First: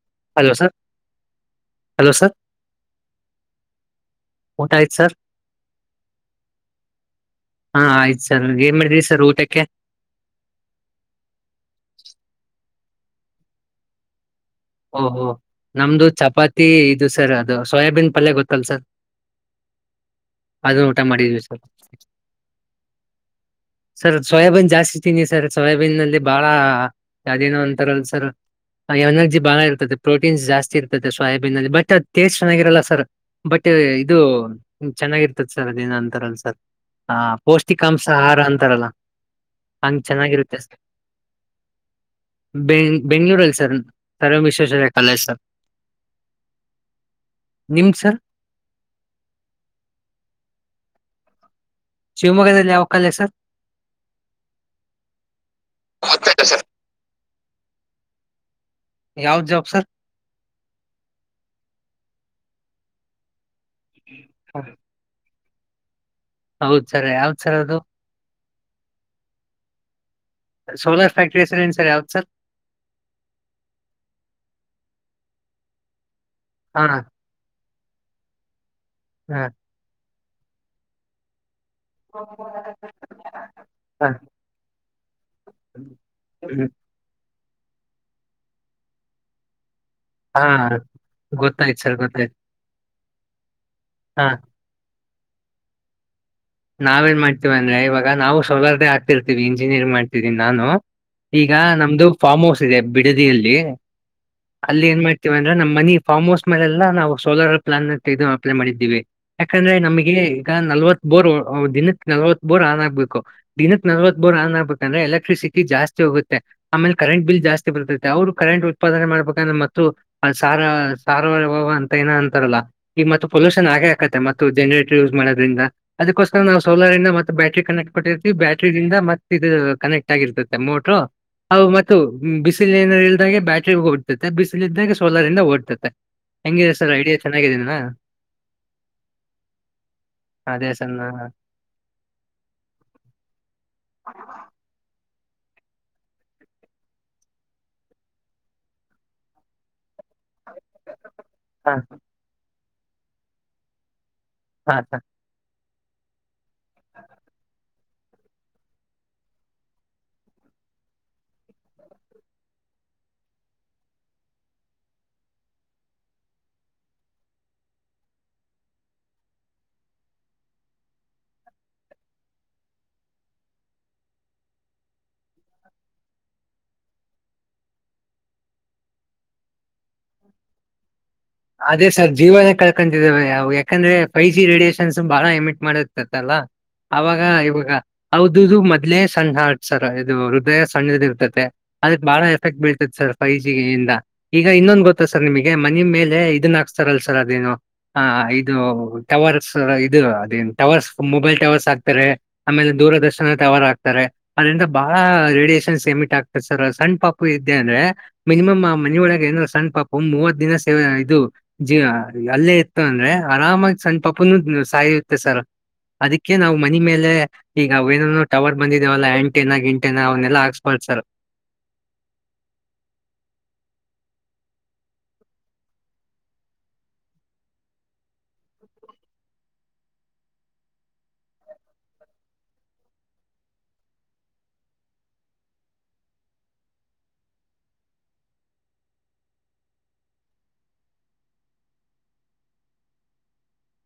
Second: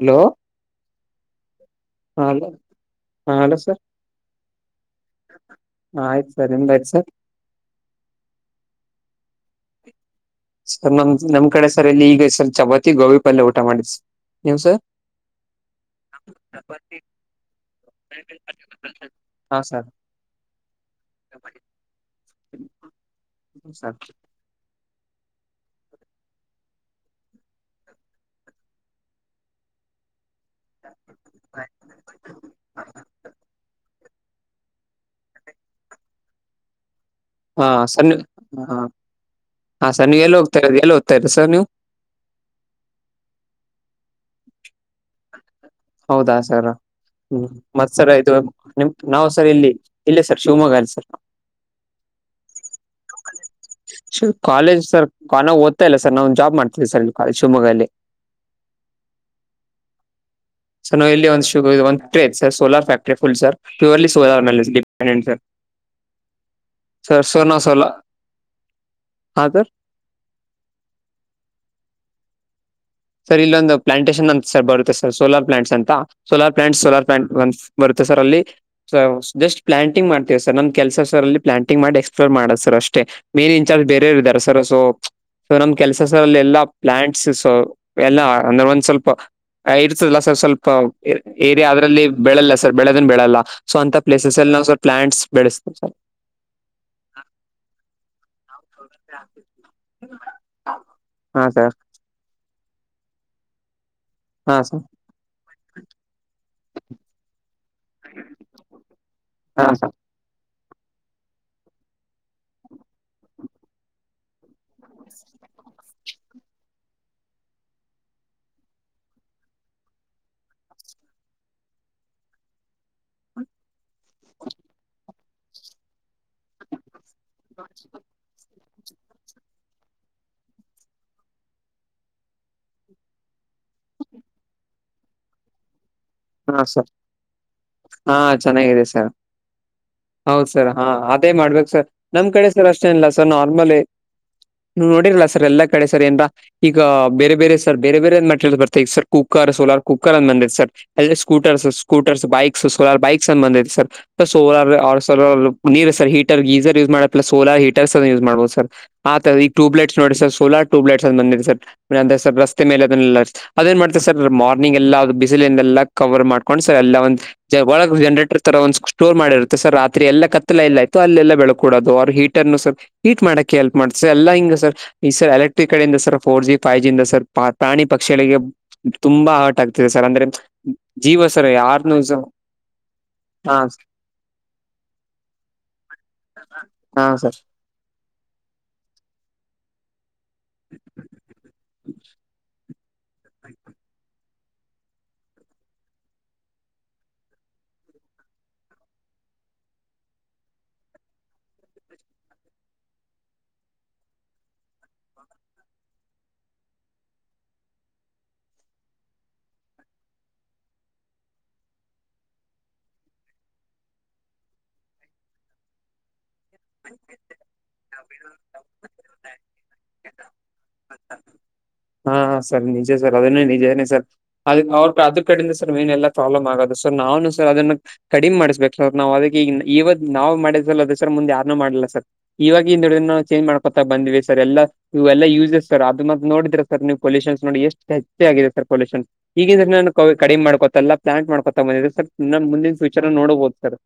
Hello, ಹಾ hello, ಹಾ hello sir ಊಟ ಆಯ್ತು ಸರ್ ಹಾ, ಆಯ್ತ ಸರ್ ನಿಮ್ದ ಆಯ್ತು ಸರ್ ಹಾ, ಆಯ್ತ ಸರ್ ಏನ್ ಮಾಡಿದ್ರಿ ಸರ್ ಊಟಕ್ಕೆ. ಸರ್ ನಮ್ ನಮ್ ಕಡೆ ಸರ್ ಇಲ್ಲಿ ಈಗ ಸರ್ ಚಪಾತಿ ಗೋಬಿ ಪಲ್ಯ ಊಟ ಮಾಡಿದ್ವಿ ಸರ್. ನೀವು ಸರ್ ಓಹೋ ನಮ್ದು ಚಪಾತಿ ಇದು ಸರ್ ಅದು ಸೋಯಾಬೀನ್ ಪಲ್ಯ ಗೊತ್ತಲ್ ಸರ್- ಹಾ, ಸರ್- ಅದುನ ಊಟ ಮಾಡಿದ್ವಿ ಸರ್ ಹ ಸ [inaudible] ಸರ್ ಸೋಯಾಬೀನ್ ಜಾಸ್ತಿತಿಂದಿನಿ ಸರ್, ಸೋಯಾಬೀನ್ಅಂದ್ರೆ ಬಾಳ ಯಾವ್ದೇನೋ ಅಂತಾರಲ್ ಸರ್. ಎನರ್ಜಿ ಬಾಳ ಇರ್ತದೆ. ಪ್ರೋಟೀನ್ಸ್ ಜಾಸ್ತಿ ಇರ್ತದೆ. ಸೋಯಾಬೀನಲ್ಲಿ ಬಟ್ ಅದು ಟೇಸ್ಟ್ ಚೆನ್ನಾಗಿರಲ್ಲ ಸರ್ ಬಟ್ ಇದು- ಚೆನ್ನಾಗಿರ್ತದೆಸರ್ ಅದೇನ ಅಂತರಲ್ ಸರ್ ಹಾ ಹಾ ಪೌಷ್ಟಿಕಾಂಶ ಸರ್ ಆಹಾರ ಹ ಹಾ ಅಂತಾರಲ್ಲ ಹಾ ಹಂಗೆ ಸರ್ ನೀವ್ ಎಲ್ಲಿ ಹೋಗ್ತಾ ಚೆನ್ನಾಗಿರುತ್ತೆ ಸಾರ್. ಇರೋದು ಎಲ್ಲಿ ಓದ್ತಾ ಇರೋದು ಸರ್ ನೀವು ಬೆಂಗ ಬೆಂಗಳೂರಲ್ಲಿ sir sir, M Visvesvaraya college sir ಹೌದಾ, ಸರ್ ಹ್ಮ ನಿಮ್ ಸರ್ ಮತ್ಸರ ಇದು ನಿಮ ನಾವು ಸರ್ ಇಲ್ಲಿ ಇಲ್ಲೇ ಸರ್ ಶಿವಮೊಗ್ಗ ಅಲ್ಲಿ ಸರ್, - ಶಿವಮೊಗ್ಗದಲ್ಲಿ ಯಾವ ಕಾಲೇಜಸರ್ ಕಾಲೇಜ ಸರ್ ನ ಓದ್ತಾ ಇಲ್ಲ ಸರ್ ನಾವು ಜಾಬ್ ಮಾಡ್ತಿದಿವಿ ಸರ್ ಶಿವಮೊಗ್ಗಲ್ಲಿ. ಯಾವ್ದ್ ಜಾಬ್ ಸರ್ ಸರ್ ನಾವುಲ್ಲಿ ಒಂದು ಒಂದು ಟ್ರೇ sir solar factory full sir purely solar ಮೇಲೆ- ಪನ್ನೆಟ ಸರ್ ಹೌದ್ ಸರ್ ಯಾವ್ದ್ ಸವಣ ಅದು ಸೋಲ ಹಾಂ ಸರ್ [unintelligible] ಸೋಲಾರ್ ಫ್ಯಾಕ್ಟ್ರಿ ಹೆಸರೇನು ಸರ್, ಯಾವ್ದ ಸರ್ ಸರ್ ಇಲ್ಲಿಒಂದು ಪ್ಲಾಂಟೇಸನಂತ ಸರ್ ಬರತ್ತೆ ಸೋಲಾರ ಪ್ಲಾಂಟ್ಸ ಅಂತ ಸೋಲಾರ್ ಪ್ಲಾಂಟ್ ಹಾ ಸೋಲ ಪ್ಲಾಂಟ್ ಒಂದ ಬರುತ್ತೆ ಸರ್ ಅಲ್ಲಿ ಹಾ ಜಸ್ಟ್ ಪ್ಲಾಂಟಿಂಗ್ ಮಾಡ್ತೇವಿ ಸರ್. ನಂದ ಕೆಲ್ಸ ಸರ್ ಅಲ್ಲಿ ಪ್ಲಾಂಟಿಂಗ್ ಮಾಡಿ ಎಕ್ಸ್ಪ್ಲೋರ್ ಮಾಡದು ಸರ್ ಅಷ್ಟೇ, ಮೇನ್ ಇನ್ಚಾರ್ಜ್ ಹಾ ಬೇರೆಯವರ್ ಇದ್ದಾರ ಸರ್ ಸೊ ಸೊ ನಮ್ ಕೆಲ್ಸ ಅಲ್ಲಿ ಎಲ್ಲಾ ಹ್ಮ್. ಪ್ಲಾಂಟ್ಸ್ ಸ ಎಲ್ಲಾ ಅಂದ್ರ ಒಂದ್ ಸ್ವಲ್ಪ ಇರ್ತದಲ್ಲಾ ಸರ್ ಹಾ ಸ್ವಲ್ಪ ಏರಿಯಾ ಗೊತ್ತಾಯ್ತು ಸರ್ ಅದ್ರಲ್ಲಿ ಗೊತ್ತಾಯ್ತು ಬೆಳೆಲ್ಲ ಸರ್ ಬೆಳೆದೆನ್ ಬೆಳಲ್ಲಾ- ಸೊ ಅಂತ ಹಾ ಪ್ಲೇಸಸ್ಲಿನಾವ ಸರ್ ಪ್ಲಾಂಟ್ಸ್ ಬೆಳಸ್ತವಿ ಸರ್. ನಾವೇನ್ ಮಾಡ್ತೀವಿ ಅಂದ್ರೆ ಇವಾಗ ನಾವು ಸೋಲಾರದೆೆ ಆಗ್ತಿರ್ತೀವಿ ಇಂಜಿನಿಯರಿಂಗ್ ಮಾಡ್ತಿದಿನಿ. ನಾನು ಹಾ ಈಗ ಸರ್ ನಮ್ದು ಫಾರ್ಮ್ ಹೌಸ್ ಇದೆ ಬಿಡದಿಯಲ್ಲಿ ಹಾ ಸರ್ ಅಲ್ಲಿ ಏನ್ ಮಾಡ- ವಂದ್ರೆ ನಮ್ಮ ಮನಿ ಫಾರ್ಮ್ ಹೌಸ್ ಮೇಲೆಲ್ಲ ನಾವು ಸೋಲರ್ ಪ್ಲಾನೇಟಗೆ ಅಪ್ಲೈ ಮಾಡಿದ್ದೀವಿ. ಹಾ ಸರ್ ಯಾಕಂದ್ರೆಮಗೆ ಈಗ ನಲವತ್ ಬೋರ್ ದಿನ ನಲ್ವತ್ ಬೋರ್ ಆನ್ ಆಗ್ಬೇಕು. ದಿನಕ್ಕೆ ನಲ್ವತ್ ಬೋರ್ ಆನ್ ಆಗ್ಬೇಕು ಅಂದ್ರೆ ಎಲೆಕ್ಟ್ರಿಸಿಟಿ ಜಾಸ್ತಿ ಹೋಗುತ್ತೆ. ಆಮೇಲೆ ಕರೆಂಟ್ ಬಿಲ್ ಜಾಸ್ತಿ ಬರ್ತೈತೆ. ಅವ್ರು ಕರೆಂಟ್ ಉತ್ಪಾದನೆ ಮಾಡ್ಬೇಕಂದ್ರೆ ಮತ್ತು ಅ ಸಾರ ಸಾರ್ವ ಅಂತ ಏನ ಅಂತಾರಲ್ಲ ಈಗ ಮತ್ತ ಪೊಲ್ಯೂಷನ್ ಆಗೆ- ಮತ್ತು ಜನರೇಟರ್ ಯೂಸ್ ಮಾಡೋದ್ರಿಂದ. ಅದಕೋಸ್ಕ ನಾವು ಸೋಲಾರಿಂದ ಮತ್ತು ಬ್ಯಾಟ್ರಿ ಕನೆಕ್ಟ್ ಕೊಟ್ಟಿ ಬ್ಯಾಟ್ರಿಂದ ಮತ್ತ ಇ ಕನೆಕ್ಟ್ ಆಗಿರ್ತತೆ ಮೋಟರು. ಅ ಮತ್ತು ಬಿಸಿಲ ಏನ ಇಲ್ದಾಗೆ ಬ್ಯಾಟ್ರಿ ಓಡ್ತದೆ, ಬಿಸಿಲಿದ್ದಾಗ ಸೋಲರಿಂದ ಓಡ್ತದೆ. ಹಾ, ಸರ್ ಹಾ ಚೆನ್ನಾಗಿದೆ ಸರ್ ಹೌದ ಸರ್, ಹಾ ಅದೇ ಮಾಡ್ಬೇಕ ಸರ್, ನಮ್ ಕಡೆ ಸರ್ ಅಷ್ಟೇನ ಇಲ್ಲ ಸರ್ ನಾರ್ಮಲಿ ನೋಡಿರ್ಲ ಸರ್ ಎಲ್ಲ ಕಡೆ ಸರ್ ಏನ್ರಾ [unintelligible] ಈಗ ಬೇರೆ, ಬೇರೆ ಸರ್ ಬೇರೆ ಬೇರೆ ಮೆಟರಿಯಲ್ಸ್ ಬರ್ತಾಇದೆ ಸರ್. ಈಗ ಕುಕ್ಕರ್ ಸೋಲಾರ್ ಕುಕ್ಕರ್ ಅಂತಬಂದಿದೆ ಸರ್. ಅಲ್ಲಿ ಸ್ಕೂಟರ್ಸ್, ಹಾ ಸ್ಕೂಟರ್ಸ್ ಬೈಕ್ಸ್ ಸೋಲಾರ್ ಬೈಕ್ಸ್ ಅ ಬಂದಐತೆ ಸರ್ ಸೋಲಾರ್ ಹಾ ಸರ್ ಆ ಸೋಲ ನೀರ್ ಸರ್ ಹೀಟರ್ ಗೀಸರ್ ಯೂಸ್ ಮಾಡಪ್ಲೆ. ಸೋಲಾರ್ ಹೀಟರ್ಸ್ ಯೂಸ್ ಮಾಡ್ಬಹದು ಸರ್. ಆತದ ಈ ಟೂಬ್ಲೈಟ್ಸ ನೋಡಿ ಸೋಲಾರ ಟೂಬಲೈಟ್ಸ್ ಆ ಬಂದಿದೆ ಸರ್. ಅ ಸರ್ ರಸ್ತೆ ಮೇಲೆ ಅದಲ್ಲ ಅದೇಏನ್ ಮಾಡ್ತಾರೆ. ಸರ್ ಮಾರ್ನಿಂಗ್ ಎಲ್ಲ ಅದು ಬಿಸಿಲಿಂದೆಲ್ಲಾ ಕವರ್ ಮಾಡ್ಕೊಂಡ್ ಸರ್ ಎಲ್ಲಾ ಒಂದ ಒಳಗ್ ಜನ್ರೇಟರ್ ತರ ಒಂದ್ ಸ್ಟೋರ್ ಮಾಡಿರುತ್ತೆ. ಸರ್ ರಾತ್ರಿ ಎಲ್ಲ ಕತ್ತಲೇಲ್ಲಾಯ್ತಅಲ್ಲೆಲ್ಲ ಬೆಳೆಕೂಡೋದು ಅವ್ರ ಹೀಟ್ ಇನ್ನು ಸರ್ ಈಟ್ ಮಾಡಕ್ ಹೆಲ್ಪ್ ಮಾಡ್ತಸರ್ ಎಲ್ಲ ಹಿಂಗ ಸರ್ ಈ ಸರ್ ಎಲೆಕ್ಟ್ರಿಕ್ ಕಡೆಯಿಂದ ಸರ್ ಫೋರ್ ಜಿ ಫೈವ ಜಿಯಿಂದ ಸರ್ ಪ್ರಾಣಿ ಪಕ್ಷಿಗಳಿಗೆ ತುಂಬಾ ಆರ್ಟ್ ಆಗ್ತಿದೆ ಸರ್ ಅಂದ್ರೆ ಜೀವಸ [unintelligible] ಅದೇ ಸರ್ ಜೀವನೇ ಕಳ್ಕಂತಿದೇವೆ ಅವು ಹಾ ಯಾಕಂದ್ರೆ ಫೈವ್ ಜಿ ರೇಡಿಯೇಷನ್ಸ್ ಬಾಳ ಎಮಿಟ್ ಮಾಡಿರ್ತತ್ತಲ್ಲಾ. ಹಾ ಅವಾಗ ಇವಾಗ ಹೌದುದು ಮೊದ್ಲೇ ಸಣ್ಣ ಹಾರ್ಟ್ ಸರ್ ಇದು ಹೃದಯ ಸಣ್ಣದ ಇರ್ತತೆ ಅದಕ್ ಬಾಳ ಎಫೆಕ್ಟ್ ಬೀಳ್ತೈದೆ ಸರ್. ಫೈವ್ ಜಿ ಇಂದ ಈಗ ಇನ್ನೊಂದು ಗೊತ್ತಾ ಸರ್ ನಿಮಗೆ ಮನೆ ಮೇಲೆ ಇದನ್ನ ಹಾಕ್ಸ್ತಾರಲ್ಲ ಸರ್ ಅದೇನೋ ಹಾ, ಇದು ಟವರ್ಸ್ ಇದು. ಅದೇನ್ ಟವರ್ಸ್ ಮೊಬೈಲ್ ಟವರ್ಸ್ ಆಕ್ತಾರೆ. ಆಮೇಲೆ ದೂರದರ್ಶನ ಟವರ ಆಕ್ತಾರೆ. ಅದ್ರಿಂದ ಬಹಳ ರೇಡಿಯೇಷನ್ಸ್ ಎಮಿಟ್ ಆಗ್ತದೆ ಸರ್ ಸಣ್ಣ್ ಪಾಪು ಇದ್ದೆ ಅಂದ್ರೆ. ಮಿನಿಮಮ್ ಮನೆ ಒಳ ಏನ್ರ ಸಣ್ಣ ಪಾಪ ಮೂವತ್ ದಿನ ಸೇವೆ ಇದು ಜೀ ಅಲ್ಲೇ ಇತ್ತು ಅಂದ್ರೆ ಆರಾಮಾಗಿ ಸಣ್ಣ ಪಾಪನು ಸಾಯುತ್ತೆ ಸರ್. ಅದಕ್ಕೆ ನಾವು ಮನೆ ಮೇಲೆ ಈಗ ಅವೇನನು ಟವರ್ ಬಂದಿದಾವಲ್ಲ ಆಂಟೆನ ಗಿಂಟೆನ ಅವ್ನ್ನಲ್ಲಾ ಹಾಕ್ಸ್ಬಾಸರ್ ಸರ್ ಹಾ, ಸರ್ ನಿಜ ಸರ್ ಅದನ್ನೇ ನಿಜೇನೆ ಸರ್ ಅದ ಅವ್ರ ಅದ ಕಡಿಂದ [unintelligible] ೇ ಸರ್ ಮೇನ್ನೆಲ್ಲಾ ಪ್ರಾಬ್ಲಮ್ ಆಗೋದು ಸರ್ ನಾವನು ಸರ್ ಅದನ್ನ ಕಡಿಮೆ ಮಾಡ್ಬೇಕ್ ಸರ್ ನಾವ್ ಅದಕ್ಕೆ ಈ ಇವಾಗ್ ನಾ್ಮಾಡಿದ್ವಲ್ಲ ಅ ದಸರ ಮುಂದೆ ಯಾರ್ನು ಮಾಡಿಲ್ಲ ಸರ್ ಇವಾಗ ಹಿಂದುಡಿದ ನ ಚೇಂಜ್ ಮಾಡ್ಕೊತಾ ಬಂದ್ವಿ ಸರ್ ಎಲ್ಲಾ ಇ ಎಲ್ಲ ಯೂಸಸ್ ಸರ್ ಅದು ಮ ನೋಡಿದ್ರ, ಸರ್ ನೀವು ಪಲ್ಯೂಷನ್ ನೋಡಿ ಎಷ್ಟು ಹೆಚ್ಚ ಆಗಿದೆ ಸರ್ ಪೊಲ್ಯೂಷನ್ ಈಗಿನಿಂದ ಸ ನನ್ ಕಡಿಮೆ ಮಾಡ್ಕೊತಲ್ಲ ಪ್ಲಾಂಟ್ ಮಾಡ್ಕೊತ ಬಂದಿದೆ ಸರ್. ನನ್ ಮುಂದಿನ ಫ್ಯೂಚರ್ ನೋಡ್ಬಹದು ಸರ್-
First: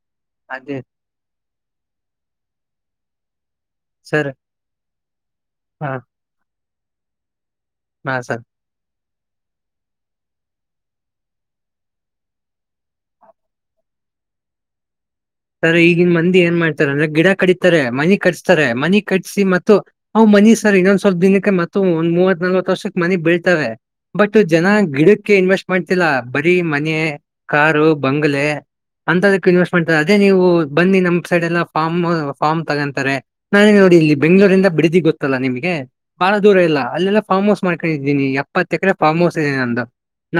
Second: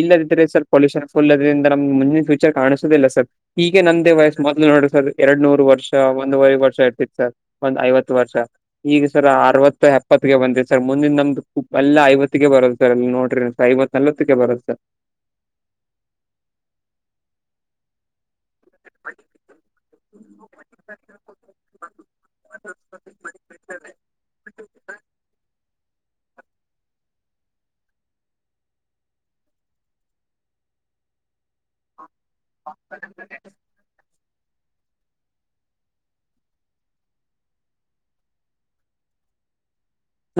ಇಲ್ಲದಿದ್ರೆ ಸರ್ ಅದೇ ಪೊಲ್ಯೂಷನ್ ಫುಲ್ ಇದ್ರಿಂದ ನಮ್ ಮುಂದಿನ ಫ್ಯೂಚರ್ ಕಾಣಿಸುದಿಲ್ಲ ಸರ್. ಈಗೆ ನಂದೇ ಸರ್ ವಯಸ್ಸು ಮೊದಲು ನೋಡ್ರಿ ಸರ್ ಎರಡ್ ನೂರು ವರ್ಷ ಹಾ ಒಂದೂವರೆ ವರ್ಷ ಇರ್ತಿತ್ತು ಸರ್. ಒಂದ್ ಐವತ್ತು ಹಾ ಸರ್. ವರ್ಷ ಈಗ ಸರ್ ಅರವತ್ತು ಎಪ್ಪತ್ತಗೆ ಬಂದಿದೆವಿ ಸರ್ ಮುಂದಿನ ನಮ್ದು ಎಲ್ಲ ಐವತ್ತಗೆ ಬರೋದು ಸರ್ ಎಲ್ಲಿ ನೋಡ್ರಿ ಐವತ್ತು. ನಲ್ಲತ್ತಕ್ಕೆ ಬರತ್ತೆ ಸರ್ ಸ ಈಗಿನ ಮಂದಿ ಏನ್ ಮಾಡ್ತಾರೆ ಅಂದ್ರೆ ಗಿಡ ಕಡಿತಾರೆ ಮನಿ ಕಟ್ಸ್ತಾರೆ ಮನಿ ಕಟ್ಸಿ ಮತ್ತು ಅವುಮನಿ ಸರ್ ಇನ್ನೊಂದ್ ಸ್ವಲ್ಪ ದಿನಕ್ಕೆ ಮತ್ತ ಒಂದ್ ಮೂವತ್ ನಲ್ವತ್ ವರ್ಷಕ್ ಮನಿ ಬೀಳ್ತವೆ. ಬಟ್ ಜನ ಗಿಡಕ್ಕೆ ಇನ್ವೆಸ್ಟ್ ಮಾಡ್ತಿಲ್ಲ ಬರೀ ಮನೆ, ಕಾರು, ಬಂಗಲೆ ಅಂತದಕ್ಕ ಇನ್ವೆಸ್ಟ್ ಮಾಡ್ತಾರೆ. ಅದೇ ನೀವು ಬನ್ನಿ ನಮ್ ಸೈಡ್ ಎಲ್ಲಾ ಫಾರ್ಮ್ ಫಾರ್ಮ್ ತಗೊಂತಾರೆ. ನಾನೆ ನೋಡಿ ಇಲ್ಲಿ ಬೆಂಗಳೂರಿಂದ ಬಿಡಿದಿ ಗೊತ್ತಲ್ಲ ನಿಮ್ಗೆ. ಬಾಳ ದೂರ ಇಲ್ಲ ಅಲ್ಲೆಲ್ಲ ಫಾರ್ಮ್ ಹೌಸ್ ಮಾಡ್ಕೊಂಡಿದ್ದೀನಿ. ಎಪ್ಪತ್ತೆಕರೆ ಫಾರ್ಮ್ ಹೌಸ್ ಇದೆನಂದು.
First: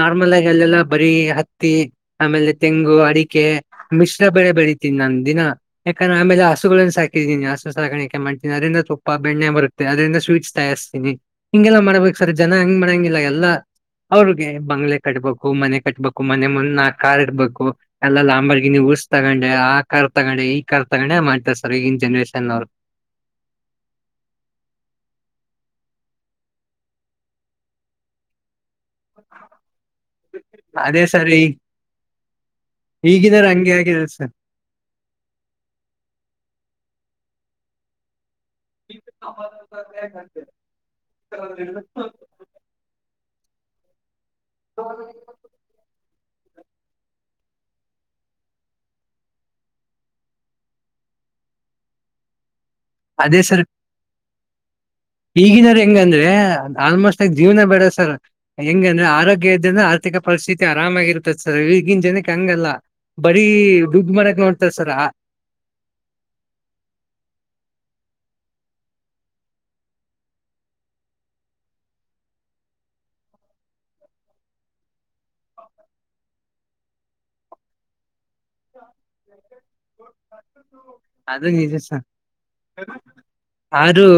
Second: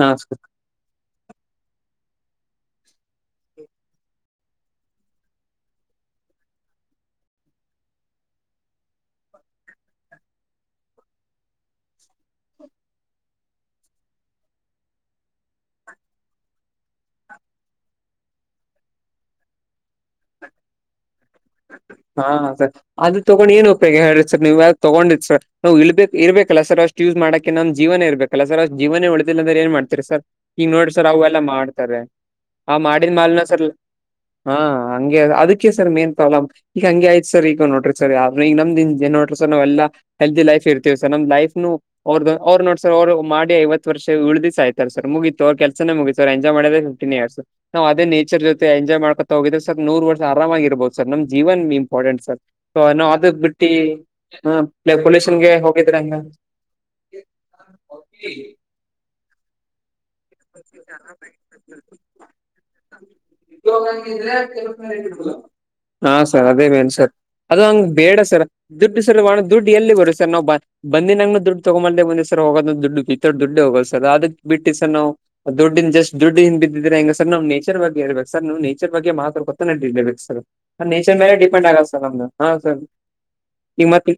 ಹಾ ಸರ್ ಆಗಿ ಅಲ್ಲೆಲ್ಲ ಬರಿ ಹತ್ತಿ ಆಮೇಲೆ ತೆಂಗು, ಅಡಿಕೆ ಮಿಶ್ರ- ಬೆಳೆ ಬೆಳಿತಿನಿ ನಾನ್ ದಿನ ಯಾಕಂದ್ರೆ ಆಮೇಲೆ ಹಸುಗಳನ್ನ ಸಾಕಿದನಿ ಹಸು ಸಾಕಾಣಿಕೆ ಮಾಡ್ತೀನಿ. ಅದ್ರರಿಂದ ತುಪ್ಪ ಬೆಣ್ಣೆ ಮರ ತಿನಿ ಅದ್ರಂದ ಸ್ವೀಟ್ಸ್ ತಯಾರ್ಸ್ತೀನಿ. ಹಿಂಗೆಲ್ಲಾ ಮಾಡ್ಬೇಕು ಸರ್ ಜನ ಹಂಗ್ ಮಾಡಂಗಿಲ್ಲ ಎಲ್ಲಾ- ಅವ್ರಿಗೆ ಬಂಗ್ಲೆ ಕಟ್ಬೇಕು ಮನೆ ಕಟ್ಬೇಕು ಮನೆ ಮುನ್ನ ನಾಕ್ ಕಾರ್ ಇಡ್ಬೇಕು. ಎಲ್ಲ ಲ ಅಂಬರ್ಗಿ ಉರ್ಸ್ ತಗೊಂಡೆ ಆ ಕಾರ್ ತಗೊಂಡೆ ಈ ಕಾರ್ ತಗೊಂಡೆ ಮಾಡ್ತರ ಸರ್ ಈಗ. ಹಾ ಸರ್ ಅದು ತಗೊಂಡ ಏನ್ ಉಪಯೋಗ ಹೇಳಿ ಸರ್ ನೀವ ತಗೊಂಡಿದ ಸರ್. ನಾವು ಇಳ್ಬೇಕ ಇರ್ಬೇಕಲ್ಲ ಸರ್ ಅಷ್ಟು ಯೂಸ್ ಮಾಡಕ್ಕೆ ನಮ್ ಜೀವನೇ ಇರ್ಬೇಕ. ಕಲ್ಲ ಸರ್ ಜೀವನೇ ಉಳಿದಿಲ್ಲ ಅಂದ್ರೆ ಏನ್ ಮಾಡ್ತೀರಿ ಸರ್ ಹಿಂಗ್ ನೋಡ್ರಿ ಅದೇ ಸರ್ ಅವೆಲ್ಲ ಈ ಮಾಡ್ತಾರೆ. ಆ ಮಾಡಿಲ್ ಮಾಲ್ನ ಈಗಿನಾರ ಸರ್ ಹಂಗೆ ಆಗಿರೋದು ಸರ್ ಹಾ ಹಂಗೆ ಅದಕ್ಕೆ ಸರ್ ಮೇನ್ ಪ್ರಾಬ್ಲ್ ಈಗ ಹಂಗೆ ಆಯ್ತ್ ಸರ್ ಈಗ ನೋಡ್ರಿ. ಸರ್ ಯಾವ್ರ ಈಗ ನಮ್ದ ಹಿಂಗೆ ನೋಡ್ರಿ ಸರ್ ನಾವೆಲ್ಲ ಹೆಲ್ದಿ ಲೈಫ್ ಇರ್ತೀವಿ ಸರ್. ನಮ್ ಲೈಫ್ನು ಅವ್ರದ ಅವ್ರ ನೋಡ್ ಸರ್ ಅವ್ರು ಮಾಡಿ ಐವತ್ತು ವರ್ಷ ಏಳ್ ದಿಸ್ ಆಯ್ತಾಲ್ಲ ಸರ್ ಮುಗಿತು ಅವ್ರ ಕೆಲ್ಸನೇ ಮುಗಿತು. ಸರ್ ಎಂಜಾಯ್ ಮಾಡೋದೆ ಫಿಫ್ಟನ್ ಇಯರ್ಸ್. ನಾವ್ ಅದೇ ನೇಚರ್ ಜೊತೆ ಎಂಜಾಯ್ ಮಾಡ್ಕೋತಾ ಹೋಗಿದ್ರ ಸರ್ ನೂರ್ ವರ್ಷ ಆರಾಮಾಗಿ ಇರ್ಬೋದು. ಸರ್ ನಮ್ ಜೀವನ್ ಇಂಪಾರ್ಟೆಂಟ್ ಸೊ ನಾವ್ ಅದಕ್ಕ್ ಬಿಟ್ಟಿ. ಪೊಲ್ಯೂಷನ್ಗೆ ಈಗಿನಾರ ಹೋಗಿದ್ರೆ ಹಂಗ ಹೆಂಗಂದ್ರೆ ಆಲ್ಮೋಸ್ಟ್ ಆ ಜೀವನ ಬೇಡ ಸರ್ ಹೆಂಗಂದ್ರೆ ಆರೋಗ್ಯ ಇದ್ರನ್ ತಿಕಾ ಪರಿಸ್ಥಿತಿ ಆರಾಮಾಗಿರ್ತದ ಸರ್ ಈಗಿನ ಜನಕ್ಕೆ ಹಂಗಲ್ಲ. ಬರೀ ಉದ್ಯೋಗ ದುಡ್ಡು ಹಂಗಿದ್ರೆ ಮಾಡ್ಕ್ ನೋಡ್ತಾರ ಕೆಲ್ಸ ಸರಾ. ನಡೀತದಲ್ಲ. ಹಾ ಸರ್ ಅದೇ ಮೇನ್ ಸರ್ ಅದು ಹಂಗ್ ಬೇಡ ಸರ್. ದುಡ್ಡು [unintelligible] ದುಡ್ಡು ಎಲ್ಲಿ ಬರುತ್ ಸರ್ ನಾ ಬಾ ಬಂದಿ ನಂಗ್ನು ದುಡ್ಡು ತಗೊಬಂದೆ ಬಂದೆ ಸರ್ ಹೋಗೋದ್ನು ದುಡ್ಡು ಕಿತ್ತ ದುಡ್ಡೆ ಹೋಗೋದ ಸರ್. ಅದಕ್ ಬಿಟ್ಟಿ ಸರ್ ನಾವು, ದುಡ್ಡಿನ ಜಸ್ಟ್ ದುಡ್ ಹಿಂದ ಬಿದ್ದಿದ್ರೆ ಹೆಂಗ ಸರ್ ನಾವು ನೇಚರ್ ಬಗ್ಗೆ ಹೇಳ್ಬೇಕ ಸರ್ ನೀವು ನೇಚರ್ ಬಗ್ಗೆ ಮಾತಾಡ್ಕೋ [unintelligible] ಬೇಕ್ ಸರ್ ನೇಚರ್ ಮೇಲೆ ಅದು ಡಿಪೆಂಡ್ ಆಗ್ದ್ ಸರ್ ನಮ್ದು ಹ ಸರ್. ಈಗ ಆರು. ಮತ್ತೆ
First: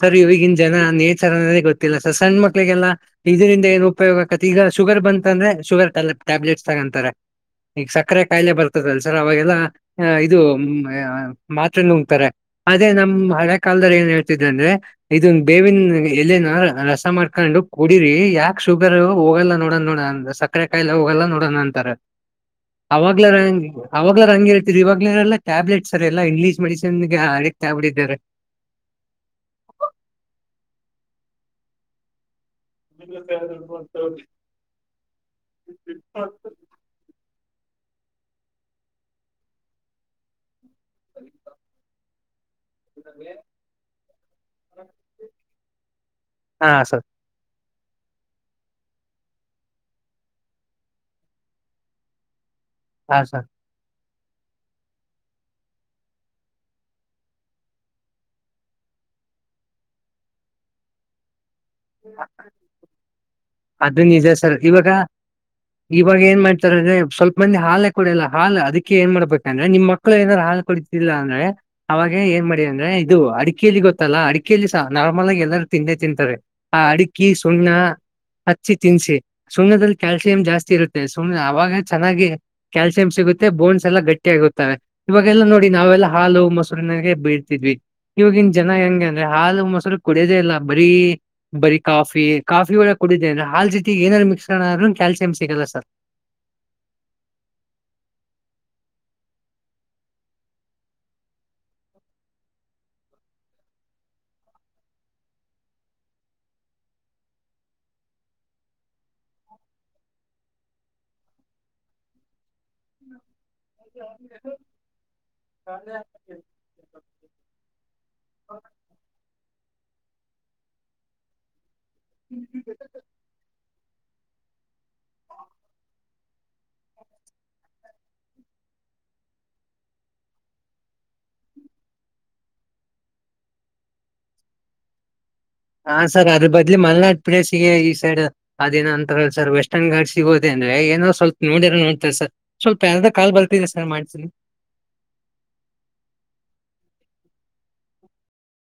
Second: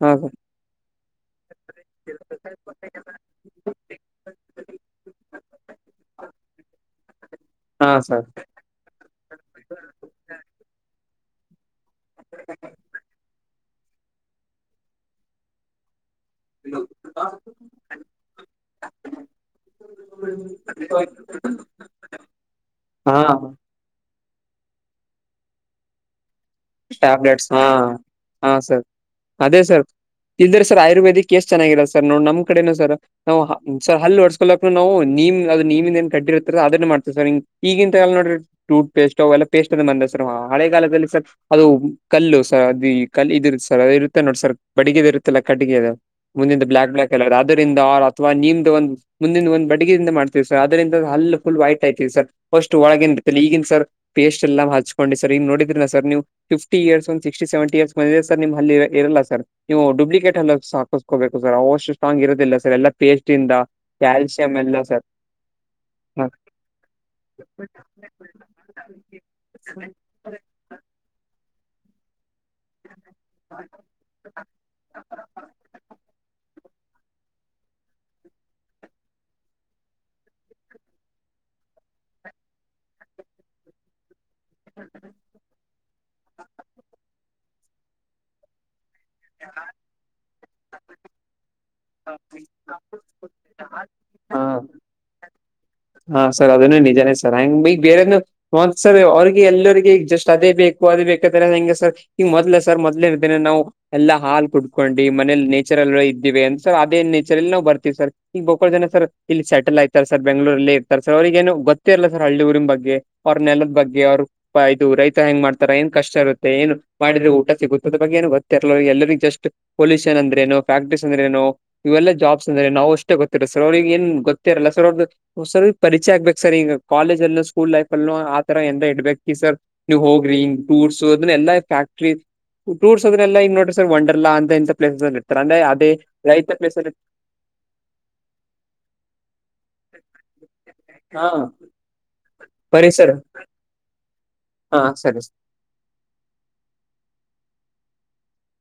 ಸರ್ ಇವ್ಗಿನ ಜನ ನೇಚರ್ ಅನ್ನೋದೇ ಗೊತ್ತಿಲ್ಲ ಸರ್ ಸಣ್ಣ ಮಕ್ಳಿಗೆಲ್ಲಾ ಇದರಿಂದ ಏನ್ ಉಪಯೋಗ. ಕತಿ ಈಗ ಶುಗರ್ ಬಂತ ಅಂದ್ರೆ ಶುಗರ್ ಟಲ್ ಟ್ಯಾಬ್ಲೆಟ್ಸ್ ತಗಂತಾರೆ ಈಗ ಹಾ ಸಕ್ಕರೆ ಸರ್ ಕಾಯಿಲೆ ಬರ್ತದಲ್. ಅವಾಗೇಲ್ಲ ಇದು ಮಾತ್ರೆ ನುಂಗತಾರೆ ಅದೇ ನಮ್ ಹಳ್ಗ್ ಕಾಲದಲ್ಲಿ ಏನ್ ಹೇಳ್ತಿದೆ ಅಂದ್ರೆ ಇದೂ ಬೇವಿನ ಎಲೆನಾ. ಅರ್ ರಸ ಮಾಡ್ಕೊಂಡು ಕುಡಿರಿ ಯಾಕ ಶುಗರ್ ಹೋಗಲ್ಲ ನೋಡಣ. ನೋಡನ್ ಸಕ್ಕರೆ ಕಾಯಿಲೆ ಹೋಗಲ್ಲ ನೋಡೋಣ ಅಂತಾರೆ. ಹಾ ಅವಾಗ್ಲೆ ನಂಗ್ ಅವಾಗ್ಲರ ಹಂಗ ಹೇಳ್ತಿದಿವಿ ಇವಾಗ್ಲ್ರ ಎಲ್ಲ ಟ್ಯಾಬ್ಲೆಟ್ ಸರ್ ಎಲ್ಲ ಇಂಗ್ಲಿಷ್ ಮೆಡಿಸಿನ್ಗೆ ಆ ಟ್ಯಾಬ್ಲೆಟ್ಸ್ ಹಾ ಅಡಿಕ್ಟ್ ಆಗ್ ಬಿಟ್ಟಿ ಇದ್ದಾರೆ ಹಾ ಸರ್ ಅದೇ ಸರ್ ಇಲ್ದ್ರ ಸರ್ ಆಯುರ್ವೇದಿಕ್ ಕೇಸ್ ಚೆನ್ನಾಗಿರಲ್ಲ ಸರ್ ನೋಡ್ ನಮ್ ಕಡೆನು ಸರ್. ನಾವು ಸರ್ ಹಲ್ಲ ಹೊಡ್ಸ್ಕೊಲಕ್ನು ನಾವು ನಿಮ್ ಅದ ನೀಮಿಂದ ಏನ್ ಕಡ್ಡಿರುತ್ರ್ ಅದನ್ನೇ ಮಾಡ್ತೇವಿ ಸರ್. ಹಿಂಗ್ ಈಗಿಂತವ್ ಎಲ್ ನೋಡ್ರಿ ಟೂತ್ ಪೇಸ್ಟ್ ಅವ್ ಎಲ್ಲ ಪೇಸ್ಟ್ ಅದ್ ಬಂದವ್ ಸರ್. ಹಳೆಗಾಲದಲ್ಲಿ ಸರ್ ಅದು, ಕಲ್ಲು ಸರ್ ಅದಿ ಕಲ್ ಇದ ಇರುತ್ತ ಸರ್ ಅದೇ ಇರುತ್ತೆ ನೋಡಿ ಸರ್ ಬಡಿಗಿದ್ ಇರುತ್ತಲ್ಲ ಕಟ್ಟಿಗೆದ. ಮುಂದಿಂದ ಹಾ ಬ್ಲಾಕ್ ಸರ್ ಬ್ಲಾಕ್ ಕಲರ್ ಅದ್ ಅದರಿಂದ ಆರ್ ಅಥವಾ ನಿಮ್ದ ಒಂದು ಮುಂದಿನ ಒಂದ್ ಬಡಿಗೆಯದಿಂದ ಮಾಡ್ತೀವಿ ಸರ್ ಅದರಿಂದ ಹಲ್ಲ ಫುಲ್ ವೈಟ್ ಆಯತವಿ ಸರ್. ಫಸ್ಟ್ ಒಳಗಿಂದ ಇಲ್ಲಿಗಿಂದ ಸರ್ ಪೇಸ್ಟ್ ಎಲ್ಲ ಹಚ್ಕೊಂಡೆ ಸರ್ ಈಗ ನೋಡಿದ್ರಲ ಸರ್ ನೀವು. ಫಿಫ್ಟಿ ಇಯರ್ಸ್ ಒಂದ್ ಸಿಕ್ಸ್ಟಿ ಸೆವೆಂಟಿ ಇಯರ್ಸ್ ಬಂದಿದೆ ಸರ್ ನಿಮ್ ಹಲ್ಲ ಇರಲ್ಲ ಸರ್. ನೀವು ಡುಪ್ಲಿಕೇಟ್ ಹಲ್ಲಾಕ್ಸ ಹಾಕಸ್ಗೊಬೇಕು ಸರ್. ಅವಷ್ ಸ್ಟ್ರಾಂಗ್ ಇರೋದಿಲ್ಲ ಸರ್ ಎಲ್ಲ ಪೇಸ್ಟ್ ಇಂದ ಅದು ನಿಜ ಕ್ಯಾಲ್ಸಿಯಮ್ ಎಲ್ಲ ಇವಾಗ ಸರ್. ಇವಾಗ ಏನ್ ಮಾಡ್ತಾರಂದ್ರೆ ಸ್ವಲ್ಪ್ ಮಂದಿ ಹಾಲೆ ಕುಡಿಯಲ್ಲ. ಹಾಲ್ ಅದಿಕ್ಕೆ ಏನ್ ಮಾಡ್ಬೇಕಂದ್ರೆ ನಿಮ್ಮ ಮಕ್ಳು ಏನರ ಹಾಲ್ ಕುಡಿತಿಲ್ಲ ಅಂದ್ರೆ ಅವಾಗೆ ಏನ್ ಮಾಡ ಅಂದ್ರೆ ಇದು ಅಡಿಕೆಯಲ್ಲಿ ಗೊತ್ತಲ್ಲಾ ಅಡಿಕೆಯಲ್ಲಿ ಸಹ ನಾರ್ಮಲ್ ಆಗಿ ಎಲ್ಲರೂ ತಿಂದೆ ತಿಂತಾರೆ. ಆ ಅಡಿಕಿ ಸುಣ್ಣ. ಹಚ್ಚಿ ತಿನ್ಸಿ ಸುಣ್ಣದಲ್ಲಿ ಕ್ಯಾಲ್ಸಿಯಂ ಜಾಸ್ತಿ ಇರುತ್ತೆ ಸುಮ್ನೆ ಅವಾಗ ಚೆನ್ನಾಗಿ ಕ್ಯಾಲ್ಸಿಯಂ ಸಿಗುತ್ತೆ ಬೋನ್ಸ್ ಎಲ್ಲಾ ಗಟ್ಟಿ ಆಗುತ್ತೆ. ಇವಾಗೆಲ್ಲ ನೋಡಿ ನಾವೆಲ್ಲಾ ಹಾಲು ಮೊಸರಿನಾಗೆ ಬೇಳ್ತಿದ್ವಿ ಇವಾಗಿನ್ ಜನ ಹೆಂಗೆ. ಅಂದ್ರೆ ಹಾಲು ಮೊಸರು ಕುಡಿಯುವುದೇ ಇಲ್ಲಾ ಬರೀ ಬರಿ. ಕಾಫಿ ಕಾಫಿ ಒಳಗೆ ಕೂಡಿದೆ ಇದ್ರೆ ಹಾಲ್ ಹ ಜತಿಗ್ ಏನರ ಮಿಕ್ಸಣ ಹಾ ಆದ್ರೂ ಕ್ಯಾಲ್ಸಿಯಂ ಸಿಗಲ್ಲ ಸರ್. ಹಾ ಸರ್ ಅದನು ನಿಜಾನೇ ಸರ್ ಹಂಗ ಬಿ ಬೇರೆನು. ಒಂದ ಸರೆ ಅವ್ರಿಗೆ ಎಲ್ಲರಿಗೆ ಜಸ್ಟ್ ಅದೇ ಬೇಕು ಅದೇ ಬೇಕತ್ತರ ಹೆಂಗೆ ಸರ್. ಈಗ ಮೊದ್ಲ ಸರ್ ಮೊದ್ಲೇ ದಿನ ನಾವು ಎಲ್ಲ ಹಾಲ್ ಕುಡ್ಕೊಂಡಿ ಮನೇಲಿ ನೇಚರ್ಲ್ ಇದ್ದೀವಿ ಅಂತ ಸರ್ ಅದೇ ನೇಚರ್ಲ್ಲಿ ನಾವ್ ಬರ್ತೀವಿ ಸರ್ ಈಗ ಒಬಕ್ಕಳ ಜನ ಸರ್ ಇಲ್ಲಿ ಸೆಟಲ್ ಆಯತ ಸರ್ ಬೆಂಗ್ಳೂರಲ್ಲಿ ಸರ್ ಅವ್ರಿಗೆನು ಗೊತ್ ತ್ತೆಲ್ಲ ಸರ್ ಹಳ್ಳಿ ಊರಿನ್ ಬಗ್ಗೆ ಅವ್ರ ನೆಲದ ಬಗ್ಗೆ ಅವ್ರ ಇದು ರೈತ ಹೆಂಗ ಮಾಡ್ತಾರ ಏನ್ ಕಷ್ಟ ಇರುತ್ತೆ ಏನು. ಮಾಡಿದ್ರೆ ಊಟ ಸಿಗುತ್ತದ ಬಗ್ಗೆ ಏನು ಗೊತ್ತಿರಲ್ಲಿಲ್ಲ ಎಲ್ಲರಗೂ ಜಸ್ಟ್ ಪೊಲ್ಯೂಷನ್ಂದ್ರ ನು ಫ್ಯಾಕ್ಟ್ರೀಸ್ ಅಂದ್ರೆನು. ಇವೆಲ್ಲ ಜಾಬ್ಸ್ ಅಂದ್ರೆ ನಾವ ಅಷ್ಟೇ ಗೊತ್ತಿರ ಸರ್ ಅವ್ರಿಗೆ ಏನ್ ಗೊತ್ತೆರಲ್ಲ ಸರ್ ಅವ್ರದ. ಹು ಸರ್ ಪರಿಚಯ ಆಗ್ಬೇಕು ಸರ್ ಈಗ ಕಾಲೇಜಲ್ಲೂ ಸ್ಕೂಲ್ ಲೈಫ್ ಅಲ್ಲೂ ಆ ತರ ಎಂದ ಇಡ್ಬೇಕ ಸರ್. ನೀವ್ ಹೋಗ್ರಿ ಹಿಂಗ್ ಟೂರ್ಸ ಅದನ್ ಎಲ್ಲಾ ಫ್ಯಾಕ್ಟರಿ. ಟೂರ್ಸ್ ಅದ್ರೆಲ್ಲ ಈಗ ನೋಡ್ರಿ ಸರ್ ಒಂಡರಲಾ ಅಂತ ಇಂತ ಪ್ಲೇಸ್ ಅದರಿ ಈಗ ಅದೇ. ಹಾ ಅದ್ರ ರೈತ ಬದ್ಲಿ ಪ್ಲೇಸ್ ಅಲ್ಲಿ ಮಲ್ನಾಡ್ ಪ್ಲೇಸಿಗೆ ಈ ಸೈಡ್ ಅದೇನೋ ಅಂತರಲಾ ಸರ್ ವೇಸ್ಟ ನ್ ಗಾಡ್ಸಗೆ ಹೋದೆ ಅಂದ್ರೆ ಏನರ ಹಾ ಸ್ವಲ್ಪ ನೋಡೇರ ನೋಡ್ತಾರ್ ಸರ್ ಸ್ವಲ್ಪ ಬರಿ ಯಾರದ ಸರ್ ಕಾಲ್ ಬರ್ತೀದೇ ಸರ್ ಮಾಡ್ತೀನಿ. ಹಾ ಸರಿ ಸರಿ